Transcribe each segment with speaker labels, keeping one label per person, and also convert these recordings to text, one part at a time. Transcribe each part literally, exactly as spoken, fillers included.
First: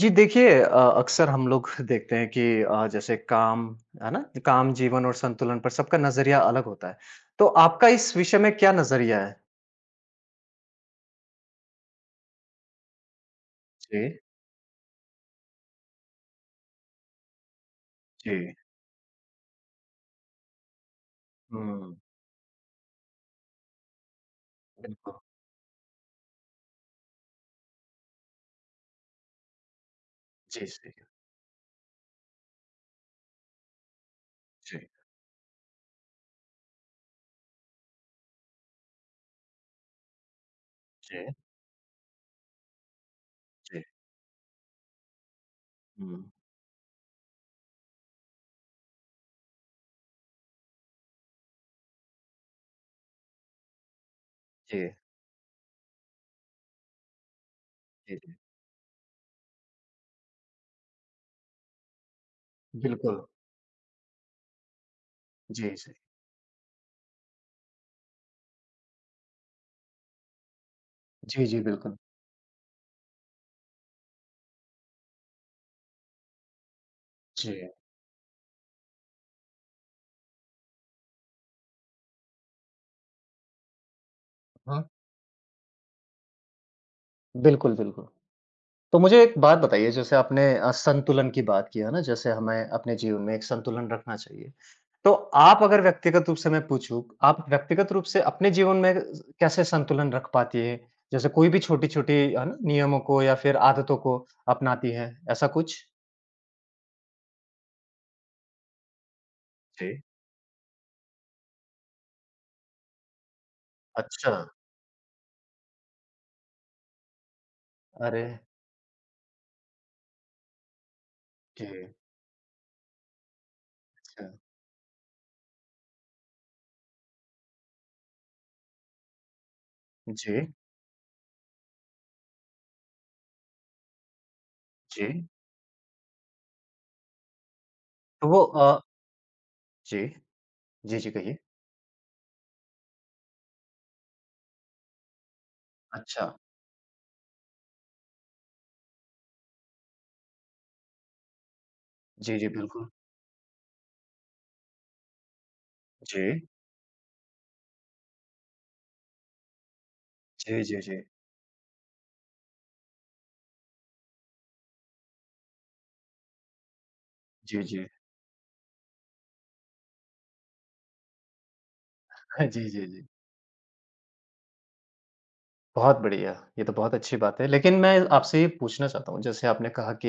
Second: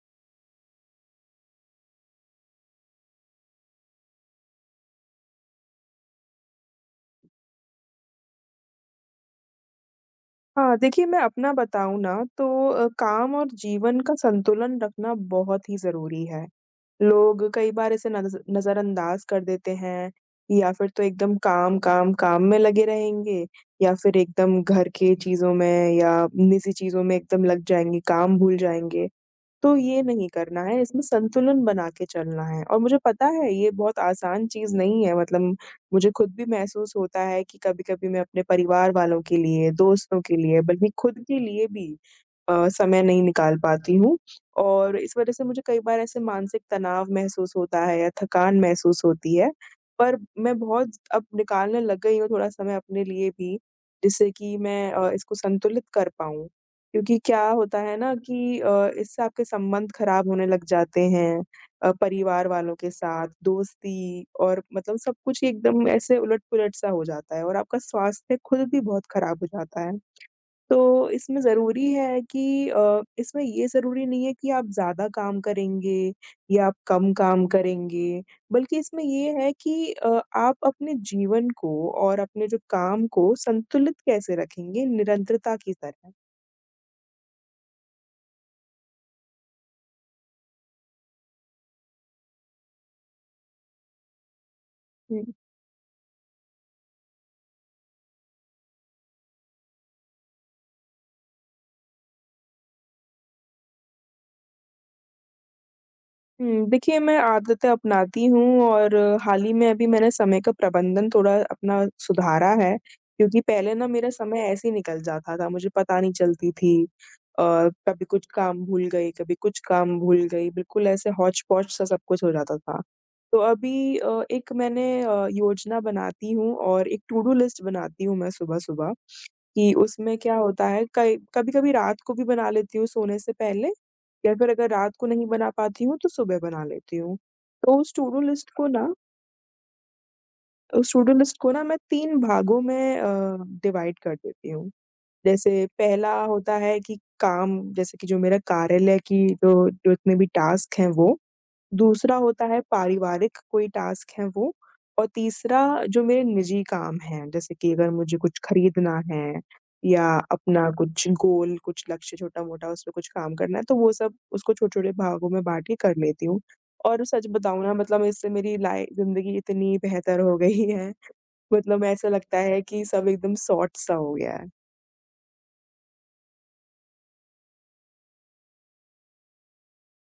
Speaker 1: जी देखिए अ, अक्सर हम लोग देखते हैं कि अ, जैसे काम है ना काम जीवन और संतुलन पर सबका नजरिया अलग होता है तो आपका इस विषय में क्या नजरिया है।
Speaker 2: हाँ, देखिए मैं अपना बताऊँ ना तो अ, काम और
Speaker 1: जी
Speaker 2: जीवन का संतुलन रखना बहुत ही ज़रूरी है। लोग कई बार इसे नज़
Speaker 1: जी।
Speaker 2: नज़रअंदाज़ कर देते हैं या फिर तो एकदम काम,
Speaker 1: हम्म।
Speaker 2: काम, काम में लगे रहेंगे, या फिर एकदम घर के
Speaker 1: बिल्कुल।
Speaker 2: चीज़ों में या निजी चीज़ों में एकदम लग जाएँगे, काम भूल जाएँगे। तो ये नहीं करना
Speaker 1: जी
Speaker 2: है,
Speaker 1: जी
Speaker 2: इसमें संतुलन बना के चलना है, और मुझे पता है ये बहुत आसान चीज़
Speaker 1: जी
Speaker 2: नहीं है। मतलब मुझे खुद भी महसूस होता है कि कभी-कभी मैं अपने परिवार वालों के लिए, दोस्तों के लिए, बल्कि
Speaker 1: जी
Speaker 2: खुद के लिए भी अ, समय नहीं निकाल
Speaker 1: जी।
Speaker 2: पाती हूँ, और इस वजह से मुझे कई बार ऐसे
Speaker 1: हम्म।
Speaker 2: मानसिक तनाव महसूस होता है या थकान महसूस होती है। पर मैं बहुत अब निकालने लग गई हूँ थोड़ा समय अपने लिए भी, जिससे कि मैं
Speaker 1: जी
Speaker 2: अ, इसको संतुलित कर पाऊँ। क्योंकि क्या होता है ना,
Speaker 1: जी जी।
Speaker 2: कि अ, इससे आपके संबंध खराब होने लग जाते हैं अ, परिवार वालों के
Speaker 1: बिल्कुल।
Speaker 2: साथ, दोस्ती, और मतलब सब कुछ ही
Speaker 1: जी
Speaker 2: एकदम
Speaker 1: जी
Speaker 2: ऐसे उलट-पुलट सा हो जाता है, और आपका स्वास्थ्य खुद भी बहुत खराब हो जाता है। तो इसमें
Speaker 1: जी जी।
Speaker 2: ज़रूरी
Speaker 1: बिल्कुल।
Speaker 2: है कि अ, इसमें ये ज़रूरी नहीं है कि आप ज़्यादा काम करेंगे या आप कम काम
Speaker 1: जी।
Speaker 2: करेंगे, बल्कि इसमें ये है कि अ, आप अपने जीवन को और अपने जो काम को संतुलित कैसे रखेंगे
Speaker 1: हाँ।
Speaker 2: निरंतरता की तरह।
Speaker 1: बिल्कुल बिल्कुल। तो मुझे एक बात बताइए जैसे आपने अ, संतुलन की बात की है ना, जैसे हमें अपने जीवन में एक संतुलन रखना चाहिए। तो
Speaker 2: हुँ।
Speaker 1: आप अगर व्यक्तिगत रूप से मैं पूछूँ, आप व्यक्तिगत रूप से अपने जीवन में कैसे संतुलन रख पाती है? जैसे कोई भी छोटी-छोटी है ना नियमों को या फिर आदतों को अपनाती हैं, ऐसा कुछ?
Speaker 2: हुँ, देखिए मैं आदतें अपनाती हूँ, और हाल ही में अभी
Speaker 1: जी,
Speaker 2: मैंने समय का प्रबंधन थोड़ा अपना सुधारा है, क्योंकि पहले ना मेरा
Speaker 1: अच्छा।
Speaker 2: समय ऐसे ही निकल जाता था, मुझे पता नहीं चलती थी। अ, कभी
Speaker 1: अरे!
Speaker 2: कुछ काम भूल गई, कभी कुछ काम भूल गई, बिल्कुल ऐसे हौच-पौच सा
Speaker 1: जी,
Speaker 2: सब कुछ हो जाता था। तो अभी अ,
Speaker 1: अच्छा।
Speaker 2: एक मैंने अ, योजना बनाती हूँ, और एक टू डू लिस्ट बनाती हूँ मैं सुबह-सुबह, कि उसमें क्या
Speaker 1: जी,
Speaker 2: होता है कई कभी-कभी रात को भी बना लेती हूँ सोने से पहले, या फिर अगर रात को
Speaker 1: जी।
Speaker 2: नहीं बना पाती हूँ तो सुबह बना लेती हूँ। तो उस टू डू
Speaker 1: तो वो
Speaker 2: लिस्ट को
Speaker 1: अ,
Speaker 2: ना
Speaker 1: जी,
Speaker 2: उस
Speaker 1: जी,
Speaker 2: टू
Speaker 1: जी,
Speaker 2: डू लिस्ट
Speaker 1: कहिए।
Speaker 2: को ना मैं तीन भागों में अ, डिवाइड कर देती हूँ। जैसे पहला
Speaker 1: अच्छा।
Speaker 2: होता है कि काम, जैसे कि जो मेरा कार्यालय की जो जो जितने भी टास्क हैं वो, दूसरा
Speaker 1: जी,
Speaker 2: होता
Speaker 1: जी,
Speaker 2: है
Speaker 1: बिल्कुल।
Speaker 2: पारिवारिक कोई टास्क है वो, और तीसरा जो मेरे
Speaker 1: जी।
Speaker 2: निजी काम हैं, जैसे कि अगर मुझे कुछ खरीदना है, या
Speaker 1: जी,
Speaker 2: अपना
Speaker 1: जी, जी।
Speaker 2: कुछ गोल, कुछ लक्ष्य छोटा-मोटा उस पे कुछ काम करना है, तो वो सब उसको छोटे-छोटे भागों में बाँट के कर लेती हूँ। और सच बताऊँ
Speaker 1: जी,
Speaker 2: ना,
Speaker 1: जी।
Speaker 2: मतलब इससे मेरी लाइ ज़िंदगी इतनी बेहतर हो गई है, मतलब ऐसा लगता है
Speaker 1: जी,
Speaker 2: कि
Speaker 1: जी, जी।
Speaker 2: सब एकदम सॉर्ट सा हो गया है।
Speaker 1: बहुत बढ़िया, ये तो बहुत अच्छी बात है। लेकिन मैं आपसे ये पूछना चाहता हूँ, जैसे आपने कहा कि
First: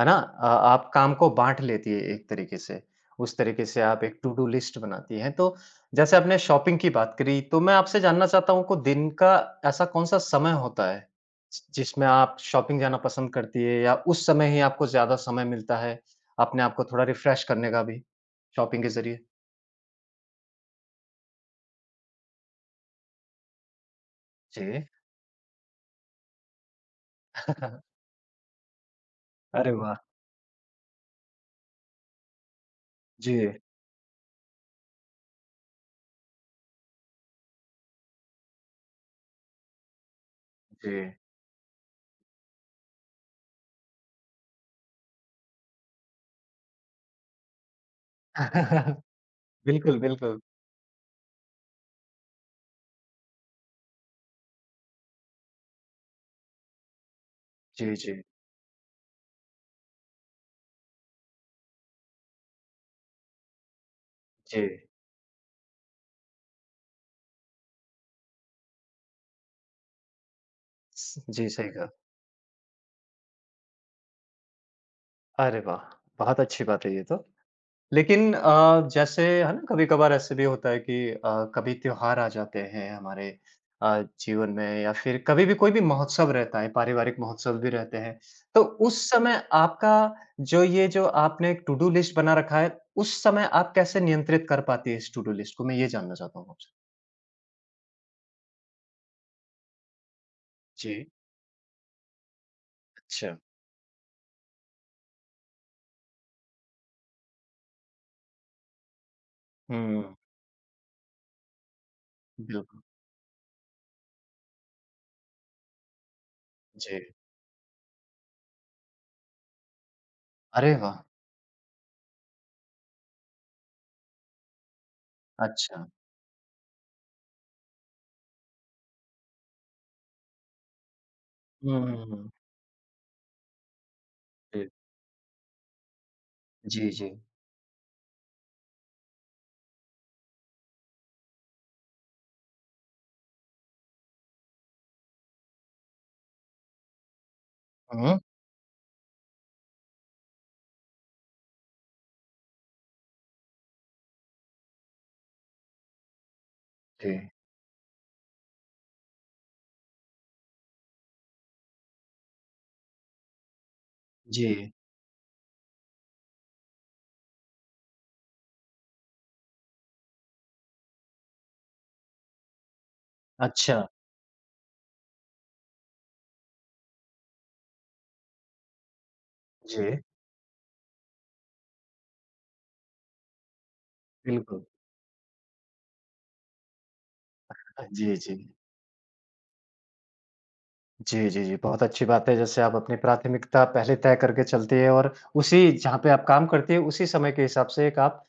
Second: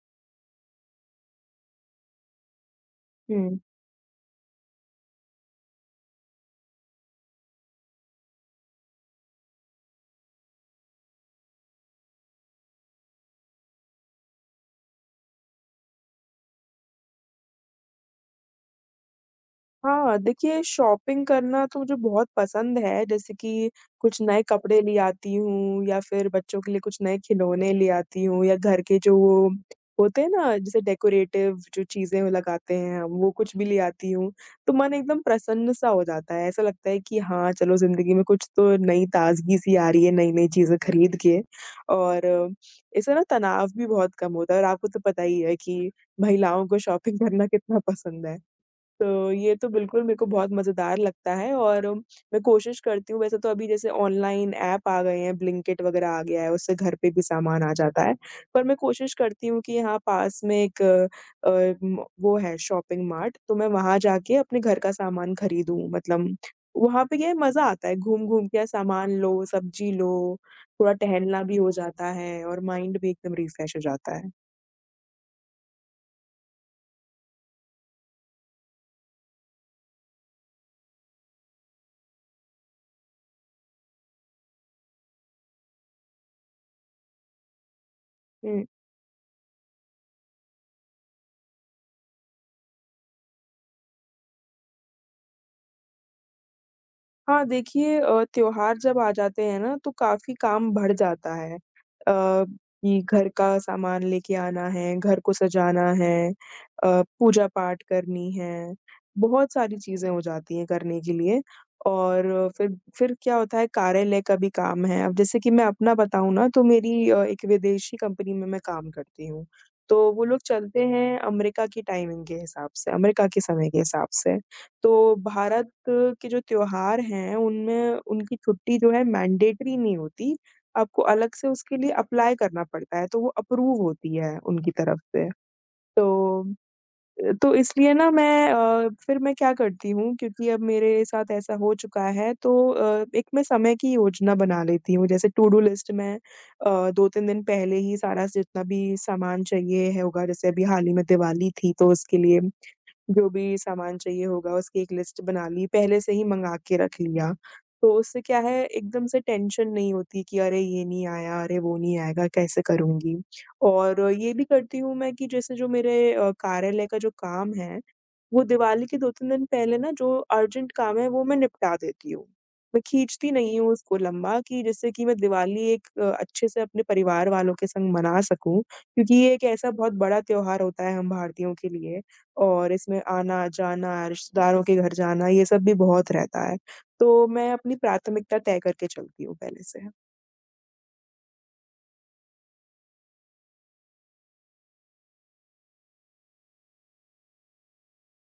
Speaker 1: है ना? अ, आप काम को बाँट लेती है एक तरीके से, उस
Speaker 2: हुँ।
Speaker 1: तरीके से आप एक टू-डू लिस्ट बनाती हैं। तो जैसे आपने शॉपिंग की बात करी, तो मैं आपसे जानना चाहता हूँ को दिन का ऐसा कौन-सा समय होता है, जि जिसमें आप शॉपिंग जाना पसंद करती है या उस समय ही आपको ज़्यादा समय मिलता है, अपने आप को थोड़ा रिफ्रेश करने का भी, शॉपिंग के ज़रिए?
Speaker 2: हाँ, देखिए शॉपिंग करना तो मुझे बहुत पसंद है, जैसे कि कुछ नए कपड़े
Speaker 1: जी।
Speaker 2: ले आती हूँ, या फिर बच्चों के लिए कुछ नए खिलौने ले आती हूँ, या घर के जो वो
Speaker 1: अरे वाह!
Speaker 2: होते हैं ना, जैसे डेकोरेटिव जो चीज़ें वो लगाते हैं हम, वो
Speaker 1: जी,
Speaker 2: कुछ भी ले आती हूँ। तो मन एकदम प्रसन्न-सा हो जाता है, ऐसा लगता है कि हाँ, चलो ज़िंदगी में कुछ तो नई ताज़गी-सी आ रही है, नई-नई चीज़ें
Speaker 1: जी।
Speaker 2: खरीद के। और इससे ना तनाव भी बहुत कम होता है, और आपको तो पता ही है कि महिलाओं को शॉपिंग करना कितना पसंद है। तो ये तो
Speaker 1: बिल्कुल,
Speaker 2: बिल्कुल मेरे को
Speaker 1: बिल्कुल।
Speaker 2: बहुत मज़ेदार लगता है। और मैं कोशिश करती हूँ, वैसे तो अभी जैसे ऑनलाइन ऐप आ गए हैं, ब्लिंकिट वग़ैरह आ गया है, उससे घर पे भी सामान आ
Speaker 1: जी,
Speaker 2: जाता है।
Speaker 1: जी।
Speaker 2: पर मैं कोशिश करती हूँ कि यहाँ पास में एक अ, म वो है शॉपिंग मार्ट, तो मैं वहाँ जाके अपने
Speaker 1: जी।
Speaker 2: घर का सामान खरीदूँ। मतलब वहाँ पे ये मज़ा आता है, घूम-घूम के सामान लो, सब्ज़ी लो, थोड़ा
Speaker 1: स
Speaker 2: टहलना
Speaker 1: जी,
Speaker 2: भी
Speaker 1: सही
Speaker 2: हो
Speaker 1: कहा।
Speaker 2: जाता है, और माइंड भी एकदम रिफ्रेश हो जाता है।
Speaker 1: अरे वाह! बहुत अच्छी बात है ये तो। लेकिन अ, जैसे है ना कभी-कभार ऐसे भी होता है कि अ, कभी त्योहार आ जाते हैं हमारे अ, जीवन में या फिर कभी भी कोई भी महोत्सव रहता है, पारिवारिक महोत्सव भी रहते हैं। तो
Speaker 2: हुँ।
Speaker 1: उस समय आपका जो ये जो आपने एक टू डू लिस्ट बना रखा है, उस समय आप कैसे नियंत्रित कर पाती है इस टू डू लिस्ट को? मैं ये जानना चाहता हूँ आपसे?
Speaker 2: हाँ, देखिए अ, त्योहार जब आ जाते हैं ना तो काफ़ी काम बढ़
Speaker 1: जी,
Speaker 2: जाता है। अ, कि घर
Speaker 1: अच्छा।
Speaker 2: का सामान लेके आना है, घर को सजाना है, अ, पूजा-पाठ करनी है, बहुत सारी चीज़ें
Speaker 1: हुँ,
Speaker 2: हो जाती हैं करने के लिए, और फिर
Speaker 1: बिल्कुल।
Speaker 2: फिर क्या होता है कार्यालय का भी काम है। अब जैसे कि मैं अपना बताऊँ ना, तो
Speaker 1: जी।
Speaker 2: मेरी अ, एक विदेशी कंपनी में मैं काम करती हूँ। तो वो लोग
Speaker 1: अरे
Speaker 2: चलते
Speaker 1: वाह!
Speaker 2: हैं अमेरिका की टाइमिंग के हिसाब से, अमेरिका के समय के हिसाब से। तो भारत
Speaker 1: अच्छा।
Speaker 2: के जो त्योहार हैं, उनमें उनकी छुट्टी जो है मैंडेटरी नहीं होती, आपको अलग से उसके
Speaker 1: हुँ,
Speaker 2: लिए
Speaker 1: हुँ, हुँ।
Speaker 2: अप्लाई करना पड़ता है, तो वो अप्रूव होती है
Speaker 1: जी।
Speaker 2: उनकी तरफ से। तो
Speaker 1: जी, जी।
Speaker 2: अ, तो इसलिए ना मैं अ, फिर मैं क्या करती हूँ, क्योंकि अब मेरे साथ ऐसा हो चुका है, तो अ, एक मैं समय की योजना बना लेती हूँ, जैसे टू डू लिस्ट में अ, दो तीन दिन पहले ही
Speaker 1: हुँ।
Speaker 2: सारा जितना भी सामान चाहिए है होगा, जैसे अभी हाल ही में दिवाली थी, तो उसके लिए जो भी सामान चाहिए होगा उसकी एक लिस्ट बना ली, पहले से ही मँगा के रख
Speaker 1: जी,
Speaker 2: लिया। तो उससे क्या है, एकदम से टेंशन नहीं होती कि अरे ये नहीं आया, अरे वो नहीं आएगा, कैसे करूँगी? और ये भी
Speaker 1: जी।
Speaker 2: करती हूँ मैं कि जैसे जो मेरे अ, कार्यालय का जो काम है, वो दिवाली के दो तीन दिन पहले ना जो अर्जेंट काम है वो मैं निपटा देती हूँ। मैं खींचती नहीं हूँ
Speaker 1: अच्छा,
Speaker 2: उसको लंबा, कि जिससे कि मैं दिवाली एक अ, अच्छे से अपने परिवार वालों के संग मना सकूँ, क्योंकि ये एक ऐसा बहुत
Speaker 1: जी,
Speaker 2: बड़ा त्योहार होता है हम भारतीयों के लिए, और इसमें आना-जाना, रिश्तेदारों
Speaker 1: बिल्कुल।
Speaker 2: के घर जाना ये सब भी बहुत रहता है। तो मैं अपनी
Speaker 1: अ, जी, जी।
Speaker 2: प्राथमिकता तय करके चलती हूँ पहले से।
Speaker 1: जी, जी, जी, बहुत अच्छी बात है जैसे आप अपनी प्राथमिकता पहले तय करके चलती है और उसी जहाँ पे आप काम करती है उसी समय के हिसाब से एक आप,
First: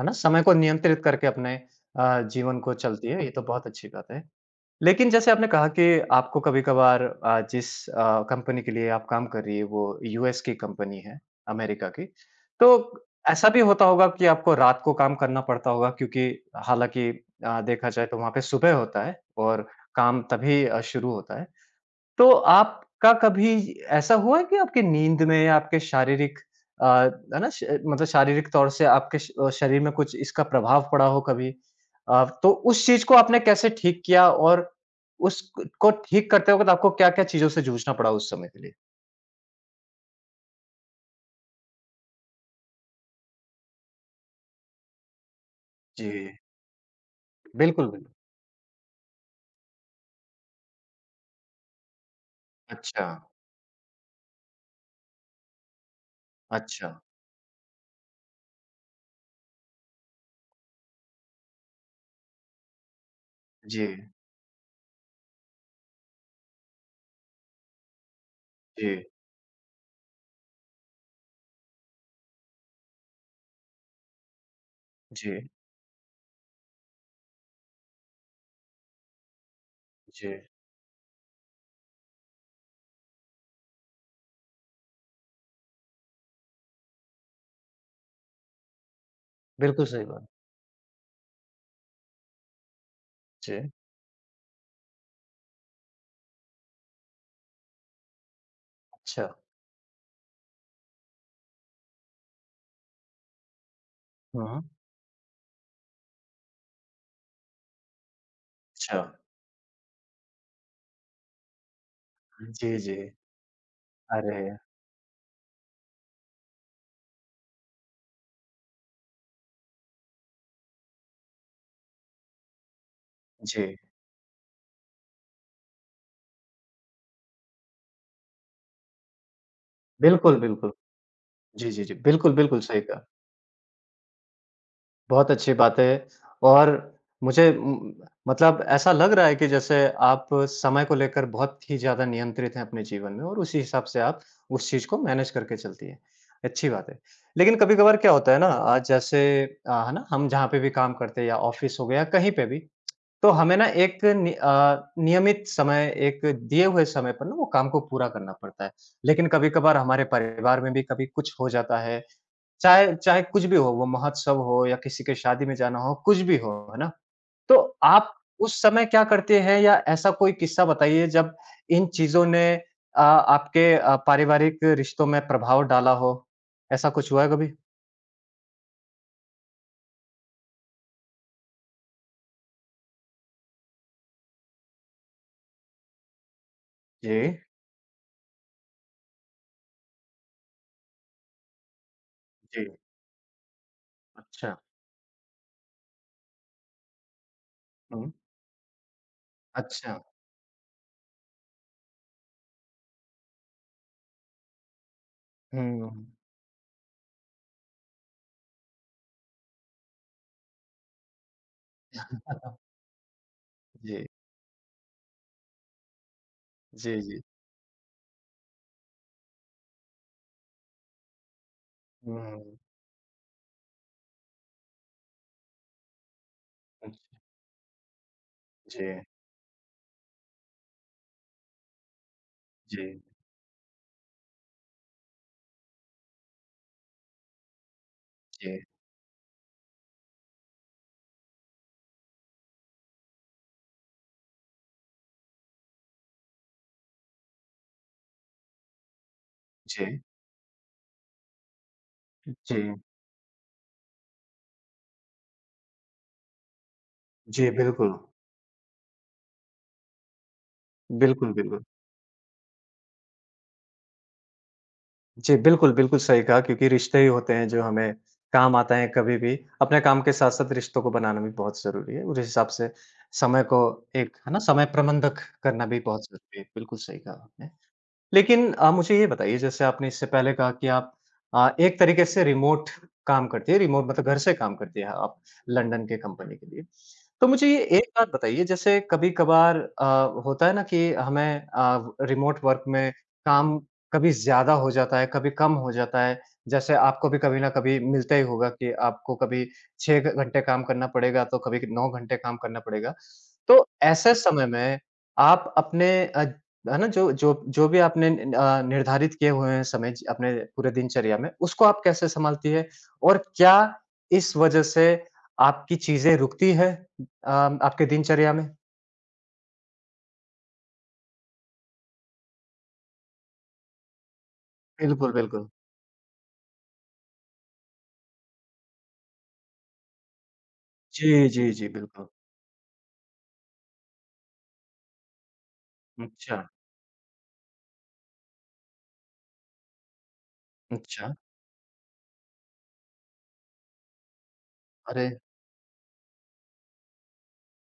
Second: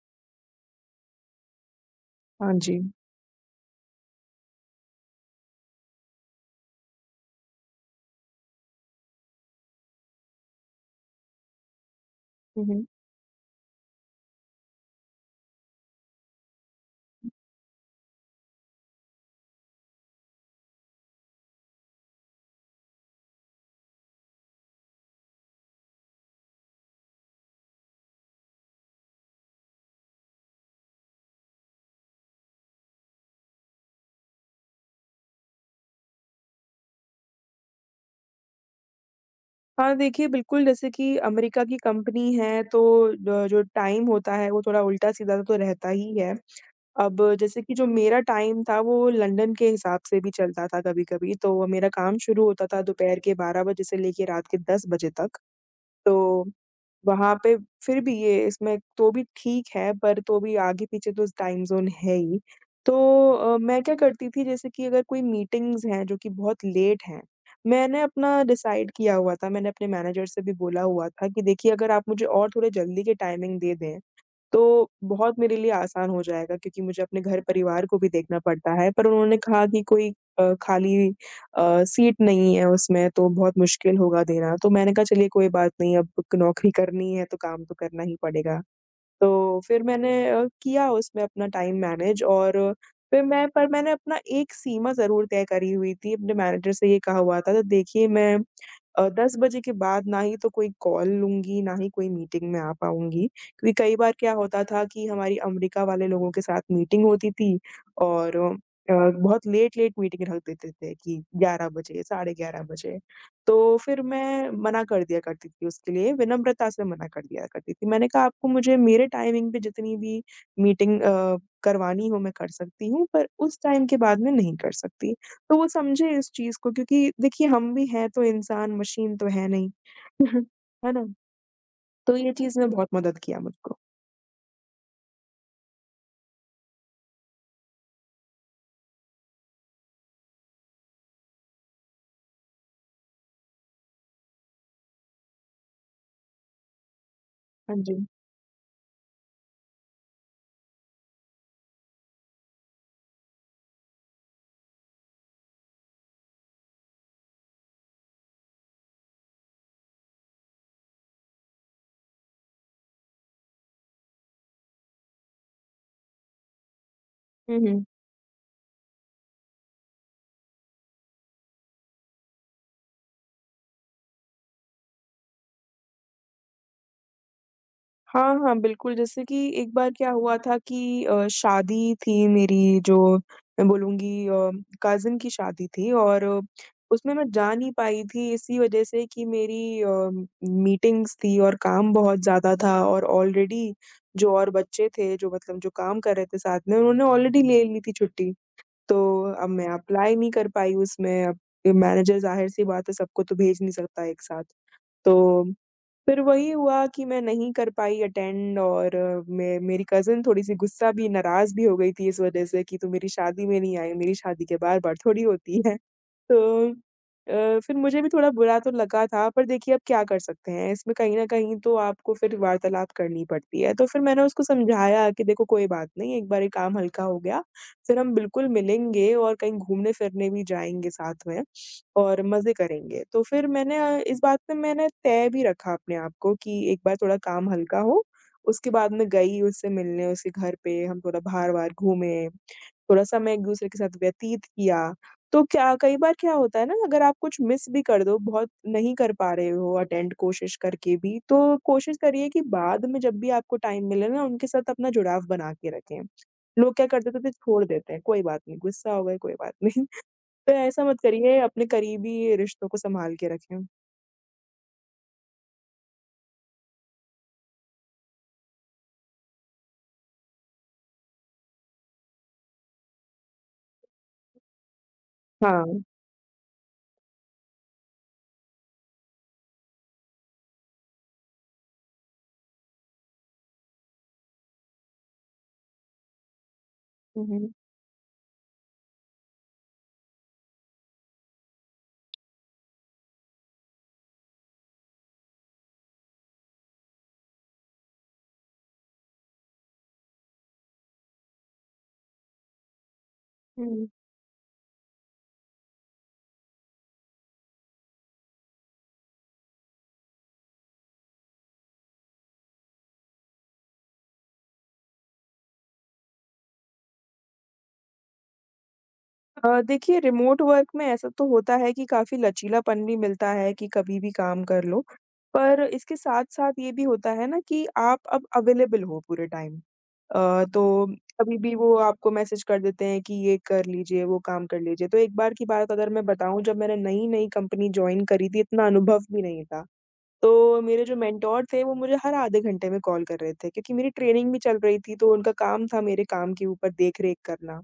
Speaker 1: है ना, समय को नियंत्रित करके अपने अ,
Speaker 2: हाँ
Speaker 1: जीवन को
Speaker 2: जी।
Speaker 1: चलती है, ये तो बहुत अच्छी बात है। लेकिन जैसे आपने कहा कि आपको कभी-कभार अ, जिस अ, कंपनी के लिए आप काम कर रही है वो यूएस की कंपनी है, अमेरिका की।
Speaker 2: हुँ,
Speaker 1: तो
Speaker 2: हुँ।
Speaker 1: ऐसा भी होता होगा कि आपको रात को काम करना पड़ता होगा क्योंकि हालाँकि अ, देखा जाए तो वहाँ पे सुबह होता है और काम तभी अ, शुरू होता है। तो आपका कभी ऐसा हुआ है कि आपकी नींद में आपके शारीरिक अ, है ना? श मतलब शारीरिक तौर से आपके श अ, शरीर में कुछ इसका प्रभाव पड़ा हो कभी? अ, तो उस चीज़ को आपने कैसे ठीक किया और उसको ठीक करते वक़्त आपको क्या-क्या चीज़ों से जूझना पड़ा उस समय के लिए?
Speaker 2: हाँ, देखिए बिल्कुल, जैसे कि अमेरिका की कंपनी है तो ड जो टाइम होता है वो थोड़ा उल्टा-सीधा तो रहता
Speaker 1: जी।
Speaker 2: ही है। अब जैसे कि जो
Speaker 1: बिल्कुल, बिल्कुल।
Speaker 2: मेरा टाइम था वो लंदन के हिसाब से भी चलता था कभी-कभी, तो मेरा काम शुरू होता था
Speaker 1: अच्छा,
Speaker 2: दोपहर के बारह बजे से लेके रात के दस बजे तक। तो
Speaker 1: अच्छा।
Speaker 2: वहाँ पे फिर भी ये इसमें तो भी ठीक है, पर तो भी आगे-पीछे तो टाइम ज़ोन है ही। तो अ, मैं क्या
Speaker 1: जी,
Speaker 2: करती थी, जैसे कि अगर कोई मीटिंग्स हैं जो कि बहुत लेट हैं, मैंने अपना
Speaker 1: जी,
Speaker 2: डिसाइड किया हुआ था, मैंने अपने मैनेजर से भी बोला हुआ था कि देखिए अगर आप मुझे और थोड़े जल्दी के टाइमिंग दे दें तो बहुत
Speaker 1: जी,
Speaker 2: मेरे लिए आसान हो जाएगा, क्योंकि मुझे अपने घर-परिवार को भी देखना पड़ता है। पर उन्होंने कहा कि कोई
Speaker 1: जी।
Speaker 2: अ, खाली अ, सीट नहीं है, उसमें तो बहुत मुश्किल होगा देना। तो मैंने कहा चलिए कोई बात नहीं, अब क नौकरी करनी है तो काम तो करना ही पड़ेगा। तो फिर
Speaker 1: बिल्कुल सही
Speaker 2: मैंने
Speaker 1: बात।
Speaker 2: अ, किया उसमें अपना टाइम मैनेज, और फिर मैं पर
Speaker 1: जी,
Speaker 2: मैंने अपना एक सीमा ज़रूर तय करी हुई थी, अपने मैनेजर से ये कहा हुआ था तो, देखिए मैं अ,
Speaker 1: अच्छा।
Speaker 2: दस बजे के बाद ना ही तो कोई कॉल लूँगी, ना ही कोई मीटिंग में आ पाऊँगी। क्योंकि कई बार क्या
Speaker 1: हुँ,
Speaker 2: होता
Speaker 1: हुँ।
Speaker 2: था कि हमारी अमेरिका वाले लोगों के साथ मीटिंग होती थी, और अ,
Speaker 1: अच्छा।
Speaker 2: बहुत लेट-लेट मीटिंग रख देते थे कि ग्यारह बजे, साढ़े ग्यारह
Speaker 1: जी, जी।
Speaker 2: बजे। तो फिर मैं
Speaker 1: अरे!
Speaker 2: मना कर दिया करती थी उसके लिए, विनम्रता से मना कर दिया करती थी। मैंने कहा, "आपको मुझे मेरे टाइमिंग पे जितनी भी मीटिंग अ, करवानी हो मैं कर सकती हूँ, पर उस
Speaker 1: जी,
Speaker 2: टाइम के बाद मैं नहीं कर सकती।" तो वो समझे इस चीज़ को, क्योंकि देखिए हम भी हैं तो इंसान, मशीन तो है नहीं।
Speaker 1: बिल्कुल, बिल्कुल।
Speaker 2: है ना?
Speaker 1: जी, जी, जी।
Speaker 2: तो ये
Speaker 1: बिल्कुल,
Speaker 2: चीज़
Speaker 1: बिल्कुल
Speaker 2: ने
Speaker 1: सही
Speaker 2: बहुत
Speaker 1: कहा।
Speaker 2: मदद किया मुझको।
Speaker 1: बहुत अच्छी बात है और मुझे उम, मतलब ऐसा लग रहा है कि जैसे आप समय को लेकर बहुत ही ज़्यादा नियंत्रित हैं अपने जीवन में और उसी हिसाब से आप उस चीज़ को मैनेज करके चलती हैं। अच्छी बात है। लेकिन
Speaker 2: हाँ
Speaker 1: कभी-कभार
Speaker 2: जी।
Speaker 1: क्या होता है ना अ, जैसे अ, है ना हम जहाँ पे भी काम करते हैं या ऑफ़िस हो गया या कहीं पे भी, तो हमें ना एक नि अ, नियमित समय एक दिए हुए समय पर ना वो काम को पूरा करना पड़ता है। लेकिन कभी-कभार हमारे परिवार में भी कभी कुछ हो जाता है चाहे चाहे कुछ भी हो, वो महोत्सव हो या किसी के शादी में जाना हो, कुछ भी हो, है ना?
Speaker 2: हुँ,
Speaker 1: तो
Speaker 2: हुँ।
Speaker 1: आप उस समय क्या करते हैं या ऐसा कोई किस्सा बताइए जब इन चीज़ों ने अ, आपके अ, पारिवारिक रिश्तों में प्रभाव डाला हो? ऐसा कुछ हुआ है कभी?
Speaker 2: हाँ, हाँ, बिल्कुल। जैसे कि एक बार क्या हुआ था कि अ, शादी थी मेरी, जो मैं बोलूँगी अ, कज़िन की शादी थी, और अ, उसमें
Speaker 1: जी।
Speaker 2: मैं जा नहीं पाई थी इसी वज़ह से कि मेरी अ, मीटिंग्स थी और काम बहुत ज़्यादा
Speaker 1: जी,
Speaker 2: था और ऑलरेडी जो और
Speaker 1: अच्छा।
Speaker 2: बच्चे थे, जो मतलब जो काम कर रहे थे साथ में, उन्होंने ऑलरेडी ले ली थी
Speaker 1: हुँ।
Speaker 2: छुट्टी। तो अब मैं
Speaker 1: अच्छा।
Speaker 2: अप्लाई नहीं कर पाई उसमें। अब मैनेजर ज़ाहिर-सी बात है सबको तो भेज नहीं सकता एक साथ। तो
Speaker 1: हुँ,
Speaker 2: फिर वही हुआ कि मैं नहीं कर पाई अटेंड, और अ, मे मेरी कज़िन थोड़ी-सी गुस्सा भी नाराज़ भी हो गई थी इस वज़ह से कि तू मेरी शादी में नहीं आई,
Speaker 1: जी।
Speaker 2: मेरी शादी के बार-बार थोड़ी होती है। तो
Speaker 1: जी, जी।
Speaker 2: अ, फिर मुझे भी थोड़ा बुरा तो लगा था, पर देखिए अब क्या कर सकते हैं, इसमें कहीं न कहीं तो आपको फिर
Speaker 1: हुँ,
Speaker 2: वार्तालाप करनी पड़ती है। तो फिर मैंने उसको समझाया कि देखो कोई बात नहीं, एक बार ये काम
Speaker 1: जी,
Speaker 2: हल्का हो गया, फिर हम बिल्कुल
Speaker 1: जी,
Speaker 2: मिलेंगे और कहीं घूमने-फिरने भी जाएँगे साथ में। और मज़े करेंगे। तो फिर मैंने अ, इस बात पे मैंने तय भी रखा अपने आप को कि एक बार थोड़ा काम हल्का हो,
Speaker 1: जी,
Speaker 2: उसके बाद मैं गई उससे मिलने, उसके घर पे, हम थोड़ा बाहर-वाहर घूमे, थोड़ा समय एक-दूसरे के साथ व्यतीत किया। तो क्या कई बार क्या होता है ना, अगर आप कुछ मिस भी कर दो, बहुत नहीं कर पा रहे हो
Speaker 1: जी,
Speaker 2: अटेंड कोशिश करके भी, तो कोशिश करिए कि
Speaker 1: जी,
Speaker 2: बाद में जब भी आपको टाइम मिले ना, उनके साथ अपना जुड़ाव बना के रखें। लोग क्या कर देते थे,
Speaker 1: जी,
Speaker 2: छोड़ देते
Speaker 1: बिल्कुल।
Speaker 2: हैं, कोई बात नहीं, गुस्सा हो गए, कोई बात नहीं। तो ऐसा मत
Speaker 1: बिल्कुल,
Speaker 2: करिए,
Speaker 1: बिल्कुल।
Speaker 2: अपने करीबी रिश्तों को संभाल के रखें।
Speaker 1: जी, बिल्कुल, बिल्कुल सही कहा क्योंकि रिश्ते ही होते हैं जो हमें काम आते हैं कभी भी। अपने काम के साथ-साथ रिश्तों को बनाना भी बहुत ज़रूरी है। उस हिसाब से समय को एक है ना समय प्रबंधक करना भी
Speaker 2: हाँ।
Speaker 1: बहुत ज़रूरी है। बिल्कुल सही कहा आपने। लेकिन अ, मुझे ये बताइए जैसे आपने इससे पहले कहा कि आप अ, एक तरीके से रिमोट काम करती है, रिमोट मतलब घर से काम करती है आप लंदन के कंपनी के लिए।
Speaker 2: हुँ,
Speaker 1: तो मुझे
Speaker 2: हुँ।
Speaker 1: ये एक बात बताइए जैसे कभी-कभार अ, होता है ना कि हमें अ, रिमोट वर्क में काम कभी ज़्यादा हो जाता है, कभी कम हो जाता है। जैसे आपको भी कभी न कभी मिलता ही होगा कि आपको कभी छह घ घंटे काम करना पड़ेगा तो कभी नौ घंटे काम करना पड़ेगा। तो
Speaker 2: हुँ।
Speaker 1: ऐसे समय में आप अपने अ, है ना, जो जो जो भी आपने अ, निर्धारित किए हुए हैं समय ज अपने पूरे दिनचर्या में, उसको आप कैसे सँभालती है? और क्या इस वजह से आपकी चीज़ें रुकती है अ, आपके दिनचर्या में?
Speaker 2: अ, देखिए रिमोट वर्क में ऐसा तो होता है कि काफ़ी लचीलापन भी मिलता है कि कभी भी काम कर लो।
Speaker 1: बिल्कुल, बिल्कुल।
Speaker 2: पर इसके साथ-साथ ये भी होता है ना कि आप अब अवेलेबल हो पूरे टाइम। अ, तो
Speaker 1: जी,
Speaker 2: कभी
Speaker 1: जी,
Speaker 2: भी
Speaker 1: जी,
Speaker 2: वो
Speaker 1: बिल्कुल।
Speaker 2: आपको मैसेज कर देते हैं कि ये कर लीजिए, वो काम कर लीजिए। तो एक बार की बात अगर मैं
Speaker 1: अच्छा,
Speaker 2: बताऊँ, जब मैंने नई-नई कंपनी जॉइन करी थी, इतना अनुभव भी नहीं था। तो मेरे जो
Speaker 1: अच्छा।
Speaker 2: मेंटर थे, वो मुझे हर आधे घंटे में कॉल कर रहे थे क्योंकि मेरी ट्रेनिंग भी चल रही थी,
Speaker 1: अरे!
Speaker 2: तो उनका काम था मेरे काम के ऊपर देख-रेख करना।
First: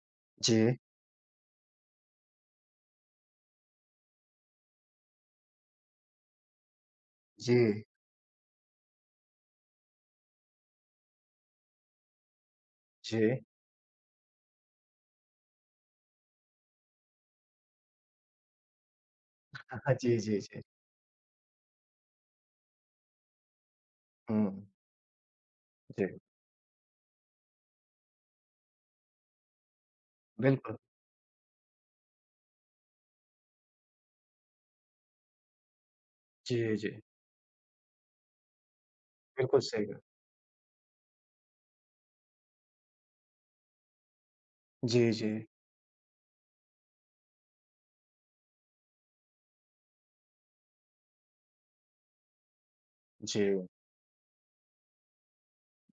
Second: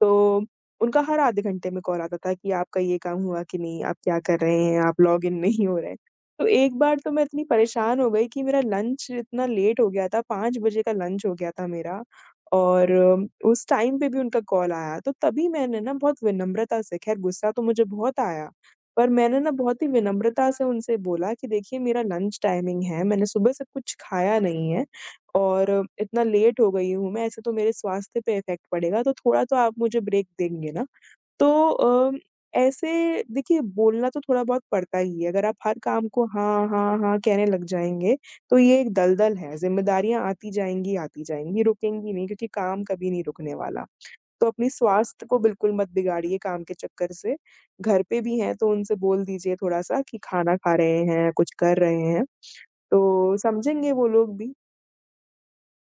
Speaker 2: तो
Speaker 1: जी,
Speaker 2: उनका हर आधे घंटे में कॉल आता था कि आपका ये काम हुआ कि नहीं? आप क्या कर रहे हैं? आप लॉगिन नहीं हो रहे हैं। तो एक बार तो मैं इतनी
Speaker 1: जी,
Speaker 2: परेशान हो गई कि मेरा लंच इतना लेट हो गया था, पाँच बजे का लंच हो गया था मेरा, और
Speaker 1: जी।
Speaker 2: अ, उस टाइम पे भी उनका कॉल आया। तो तभी मैंने ना बहुत विनम्रता से, खैर गुस्सा तो मुझे बहुत आया, पर मैंने ना बहुत ही
Speaker 1: हाँ, जी, जी,
Speaker 2: विनम्रता
Speaker 1: जी।
Speaker 2: से उनसे बोला कि देखिए मेरा लंच टाइमिंग है, मैंने सुबह से कुछ खाया
Speaker 1: हुँ,
Speaker 2: नहीं है। और
Speaker 1: जी।
Speaker 2: इतना लेट हो गई हूँ मैं, ऐसे तो मेरे स्वास्थ्य पे इफ़ेक्ट पड़ेगा, तो थोड़ा तो आप मुझे ब्रेक देंगे
Speaker 1: बिल्कुल।
Speaker 2: ना। तो अ, ऐसे देखिए बोलना तो थोड़ा बहुत पड़ता ही है, अगर आप हर काम को
Speaker 1: जी,
Speaker 2: हाँ, हाँ,
Speaker 1: जी।
Speaker 2: हाँ कहने लग जाएँगे, तो ये एक दलदल है,
Speaker 1: बिल्कुल सही कहा।
Speaker 2: ज़िम्मेदारियाँ आती जाएँगी, आती जाएँगी, रुकेंगी नहीं, क्योंकि काम कभी नहीं रुकने वाला। तो अपनी
Speaker 1: जी,
Speaker 2: स्वास्थ्य
Speaker 1: जी,
Speaker 2: को बिल्कुल मत बिगाड़िए काम के चक्कर से। घर पे भी हैं तो उनसे बोल दीजिए थोड़ा-सा कि खाना खा रहे हैं, कुछ कर रहे हैं, तो
Speaker 1: जी।
Speaker 2: समझेंगे वो लोग भी।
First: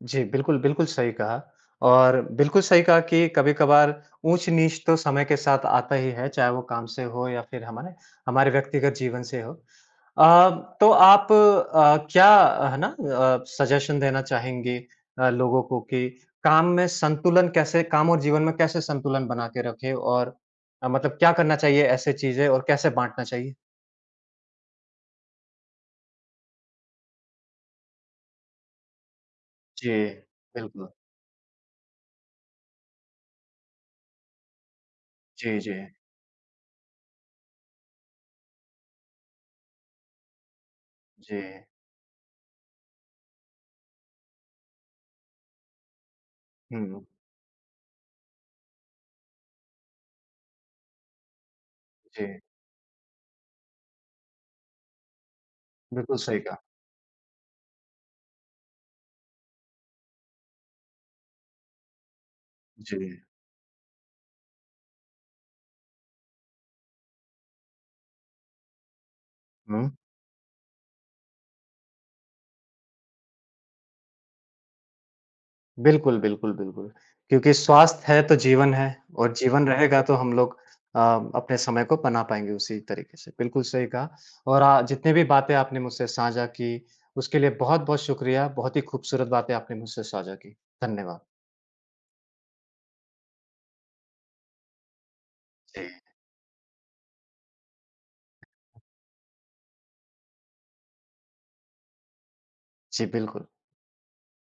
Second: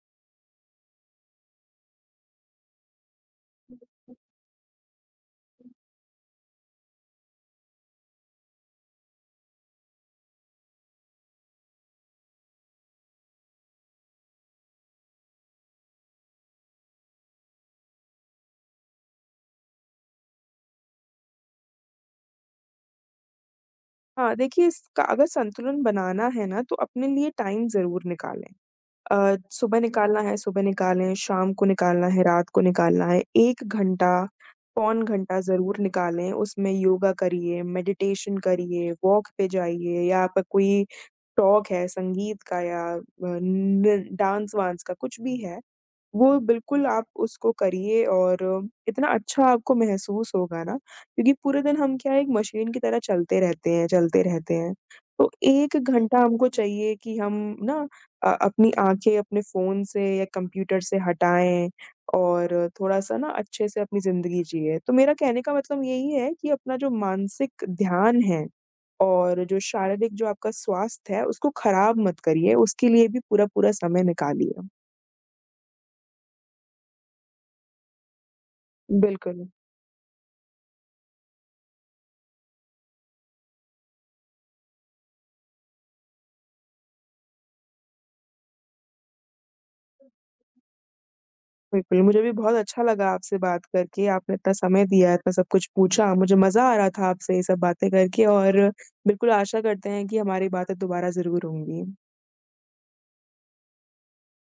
Speaker 1: जी, बिल्कुल, बिल्कुल सही कहा और बिल्कुल सही कहा कि कभी-कभार ऊँच-नीच तो समय के साथ आता ही है, चाहे वो काम से हो या फिर हमारे हमारे व्यक्तिगत जीवन से हो। अ, तो आप अ, क्या है ना अ, सजेशन देना चाहेंगे अ, लोगों को कि काम में संतुलन कैसे काम और जीवन में कैसे संतुलन बना के रखें और अ, मतलब क्या करना चाहिए ऐसे चीज़ें और कैसे बाँटना चाहिए?
Speaker 2: हाँ, देखिए इसका अगर संतुलन बनाना है ना, तो अपने लिए टाइम ज़रूर निकालें। अ, सुबह
Speaker 1: जी,
Speaker 2: निकालना है सुबह
Speaker 1: बिल्कुल।
Speaker 2: निकालें, शाम को निकालना है, रात को निकालना है, एक घंटा, पौन घंटा
Speaker 1: जी, जी,
Speaker 2: ज़रूर निकालें। उसमें योगा करिए, मेडिटेशन करिए, वॉक पे जाइए, या आपका कोई
Speaker 1: जी।
Speaker 2: शौक है संगीत का, या अ, न डांस-वांस का, कुछ भी है, वो बिल्कुल आप
Speaker 1: हुँ,
Speaker 2: उसको करिए। और इतना अच्छा आपको महसूस होगा ना, क्योंकि पूरे दिन हम क्या है, एक
Speaker 1: जी,
Speaker 2: मशीन की तरह चलते रहते हैं, चलते रहते हैं। तो एक
Speaker 1: बिल्कुल
Speaker 2: घंटा
Speaker 1: सही
Speaker 2: हमको
Speaker 1: कहा।
Speaker 2: चाहिए कि हम ना अ, अपनी आँखें अपने फ़ोन से या कंप्यूटर से हटाएँ और
Speaker 1: जी,
Speaker 2: थोड़ा-सा ना अच्छे से अपनी ज़िंदगी जिएँ। तो मेरा कहने का मतलब यही है कि अपना जो मानसिक ध्यान है और जो
Speaker 1: हुँ।
Speaker 2: शारीरिक जो आपका स्वास्थ्य है, उसको खराब मत करिए, उसके लिए भी पूरा-पूरा समय निकालिए।
Speaker 1: बिल्कुल, बिल्कुल, बिल्कुल। क्योंकि स्वास्थ्य है तो जीवन है और
Speaker 2: बिल्कुल।
Speaker 1: जीवन रहेगा तो हम लोग अ, अपने समय को बना पाएँगे उसी तरीके से। बिल्कुल सही कहा और अ, जितनी भी बातें आपने मुझसे साझा की उसके लिए बहुत-बहुत शुक्रिया। बहुत ही खूबसूरत बातें आपने मुझसे साझा की। धन्यवाद।
Speaker 2: बिल्कुल, मुझे भी बहुत अच्छा लगा आपसे बात करके, आपने इतना समय दिया, इतना सब कुछ
Speaker 1: जी।
Speaker 2: पूछा, मुझे मज़ा आ रहा था आपसे ये सब बातें करके, और बिल्कुल आशा करते हैं कि हमारी बातें दोबारा ज़रूर होंगी।
Speaker 1: जी, बिल्कुल।